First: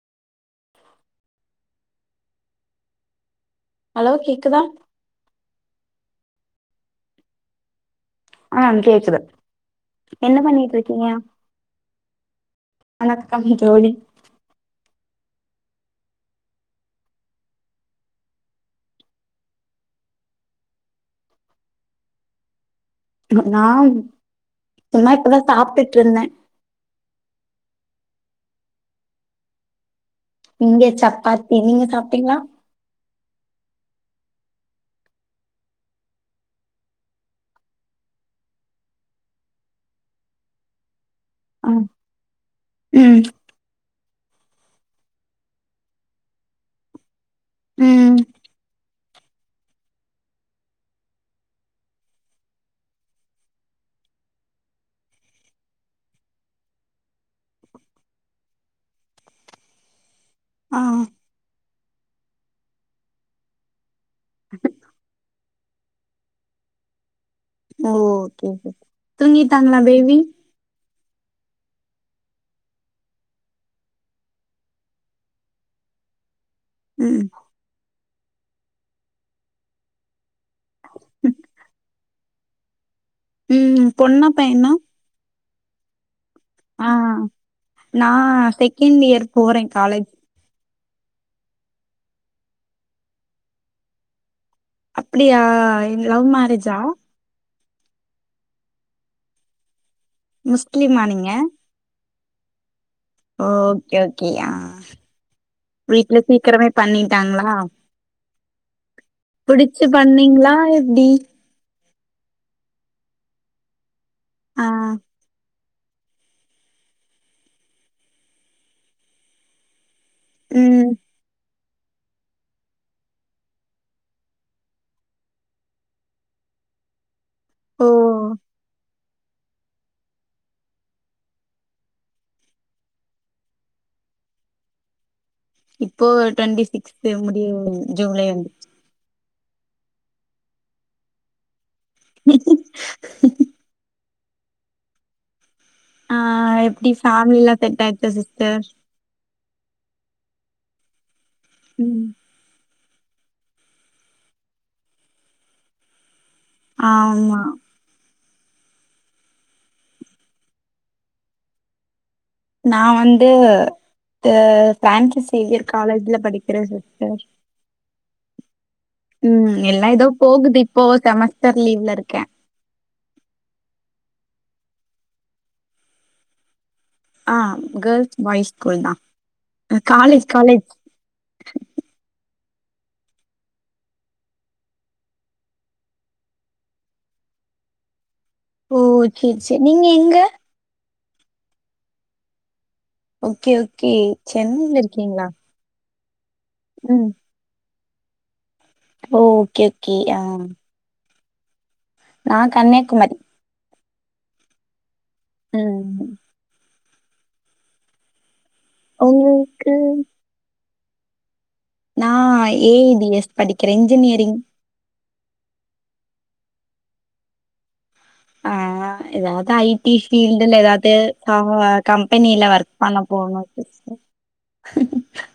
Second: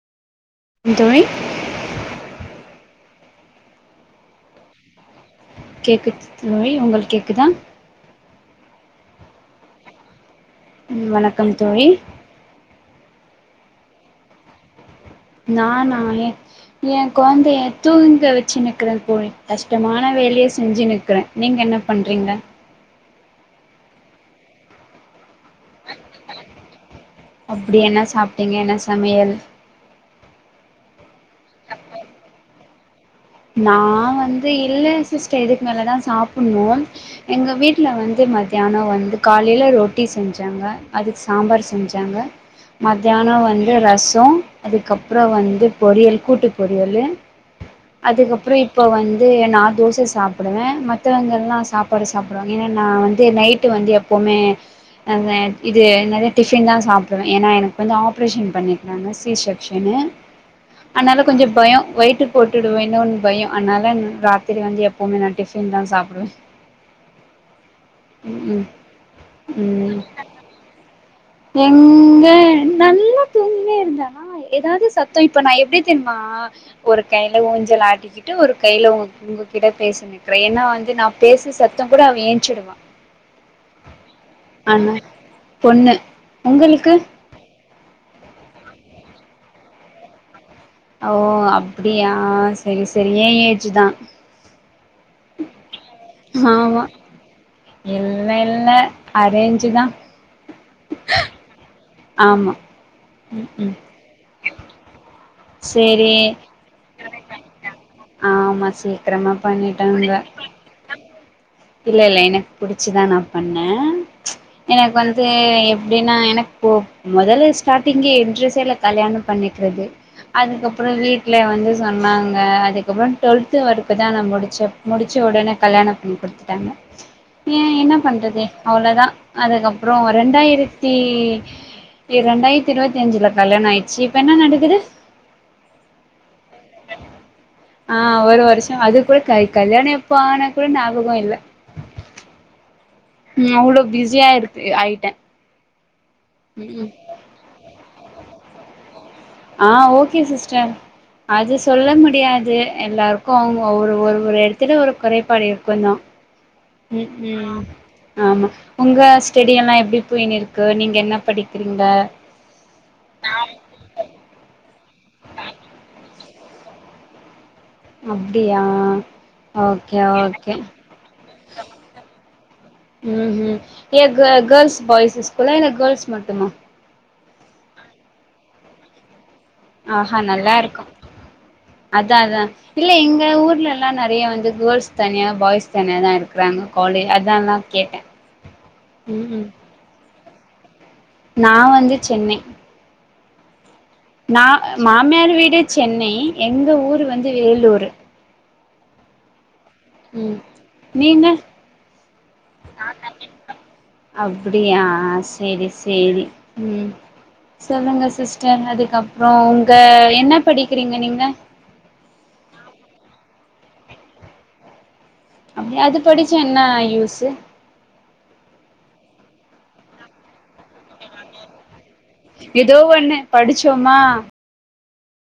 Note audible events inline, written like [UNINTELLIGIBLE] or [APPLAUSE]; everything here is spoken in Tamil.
இந் தோழி ஹலோ கேக்குதா கேக்குது தோழி உங்கள் கேக்குதா ஆ கேக்குது என்ன பண்ணிட்டு இருக்கீங்க? வணக்கம் தோழி வணக்கம் தோழி நானா ஏ என் கொழந்தைய தூங்க வெச்சுன்னுக்கற தோழி கஷ்டமான வேலைய செஞ்சுன்னுக்கிற நீங்க என்ன பண்றீங்க? நா சும்மா இப்பதான் சாப்ட்டுட்டு இருந்தன் அப்டி என்ன சாப்ட்டீங்க என்ன சமையல்? இங்க சப்பாத்தி நீங்க சாப்ட்டீங்ளா நா வந்து இல்ல சிஸ்டர் இதுக்கு மேலதா சாப்பணு எங்க வீட்ல வந்து மத்தியானோ வந்து காலைல ரொட்டி செஞ்சாங்க அதுக்கு சாம்பார் ஆ செஞ்சாங்க ம் மத்தியானோ வந்து ரசோ அதுக்கப்றோ வந்து பொரியல் கூட்டு பொரியலு ம் அதுக்கப்றோ இப்ப வந்து நா தோச சாப்டுவே மத்தவங்கெல்லா சாப்பாடு சாப்டுவாங்க ஏனா நா வந்து நைட்டு வந்து எப்போமே அதா இது என்னது டிஃபின் தா சாப்டுவே ஏனா எனக் வந்து ஆப்ரேஷன் பண்ணிர்க்காங்க சீஸெக்க்ஷன்னு ஆ ஆனால கொஞ்ச பயோ வெயிட்டு போட்டு றுவேணுன்னு ஒரு பயோ அதனால ராத்திரி வந்து எப்போமே நா டிஃபின் தா சாப்புடுவே ஓகே ம் தூங்கிடாங்ளா ம் பேபி எங்க நல்லா தூங்கினே இருந்தா ஏதாது சத்தோ இப்ப நா எப்டி தெர்மா ஒரு ம் கைய்ல ஊஞ்சல் ஆட்டிக்கிட்டு ஒரு கைய்ல உங்க உங்ககிட்ட பேசிட்டிருகே ஏனா வ நா பேச சத்த கூட அவ ஏன்ச்சுடுவா ம் பொண்ணா பையனா ஆமா பொண்ணு உங்களுக்கு ஆ நா செகண்ட் இயர் போறே காலேஜ் ஓ அப்டியா சேரி சேரி ஏ ஏஜ் தா அப்டியா லவ் மேரேஜா ஆமா இல்ல இல்ல அரேஞ்சு தா முஸ்லிமா நீங்க ஆமா ம் ம் ஓகே ஓகே யா சரி வீட்ல சீக்கிரமே பண்ணிட்டாங்களா ஆமா சீக்கிரமா புடிச்சு பண்ணிட்டாங்க பண்ணீங்களா எப்டி இல்ல இல்ல எனக் புடிச்சிதா நா பண்ணே ஆ எனக்கு வந்து எப்டின்னா எனக்கு இ முதல்ல ஸ்டார்டிங்கே இன்ட்ரஷ்டெ இல்ல கல்யாணம் பண்ணிக்றது அதுக்கப்ற ம் வீட்ல வந்து சொன்னாங்க அதுக்கப்ற டுவெல்து வரைக்கு தா நா முடிச்ச முடிச்ச உடனே கல்யாண பண்ணி கொடுத்துட் டாங்க ஏ ஓ என்ன பண்றது அவ்ளோதா அதுக்கப்றோ ரெண்டாயிரத்தி இரண்டாயிரத்தி இருபத்தஞ்சுல கல்யாண ஆயிச்சு இப்ப என்ன நடக்குது இப்போ டுவெண்டி சிக்ஸ்த் முடி [UNINTELLIGIBLE] ஆ ஜூலை ஒரு வந்து வருஷோ அது கூட க கல்யாண எப்ப ஆன கூட ஞாபக இல்ல [UNINTELLIGIBLE] உம் அவ்ளோ பிஸியா இருக்கு ஆயிட்டே ஆ ம் எப்டி ஃபேமிலில்லா செட் ஆய்ச்சா சிஸ்டர் ஆ ஓகே சிஸ்டர் அது சொல்ல ம் முடியாது எல்லோருக்கு அவங்க ஒரு ஒரு ஒரு இடத்துல ஒரு குறைபாடு இருக்குந்தா ஆமா ம்ம் ஆமா உங்க ஸ்டடியெல்லா எப்டி போய்னு இருக்கு நீங்க எப்டி படிக்கிறீங்க நா வந்து ஃபிரான்சிஸ் சேவியர் காலேஜ்ல படிக்றே சிஸ்டர் அப்டியா ம் எல்லா ஓகே ஏதோ ஓகே போகுது இப்போ செமஸ்டர் லீவ்ல இருக்கே ம் ம் ஏ கேர்ள்ஸ் பாய்ஸ் ஸ்கூலா இல்ல கேர்ள்ஸ் மட்டுமா ஆ கேள்ஸ் பாய்ஸ் ஸ்கூல் தா ஆஹா காலேஜ் காலேஜ் நல்லாருக்கு அதா அதா இல்ல எங்க ஊர்ல எல்லா நெறைய வந்து கேர்ள்ஸ் தனியா பாய்ஸ் தனியா தா இருக்கறாங்க காலே அதல்லா கேட்டே ஓ ம் செர் ம் செர் நீங்க எங்க நா வந்து சென்னை ஓகே ஓகே ந சென்னைல இருக்கீங்களா மாமியார் வீடு சென்னை எங்க ஊரு ம் வந்து வேலூரு ஓ ஓகே ஓகே ஆ ம் நீங்க நா கன்னியாகுமரி அப்டியா செரி ம் செரி ம் சொல்லுங்க சிஸ்டர் அது க்கப்றோ உங்க உங்களுக்கு என்ன படிக்கிறீங்க நீங்க நா ஏ டி எஸ் படிக்கிற இன்ஜினியரிங் அப்டியா அது படிச்சா என்ன யூஸு ஆ ஏதாவது ஐ டி ஃபீல்டுல்ல ஏதாவது அ கம்பெனில ஒர்க் ஏதோ பண்ண ஒண்ணு போணு படிச்சோமா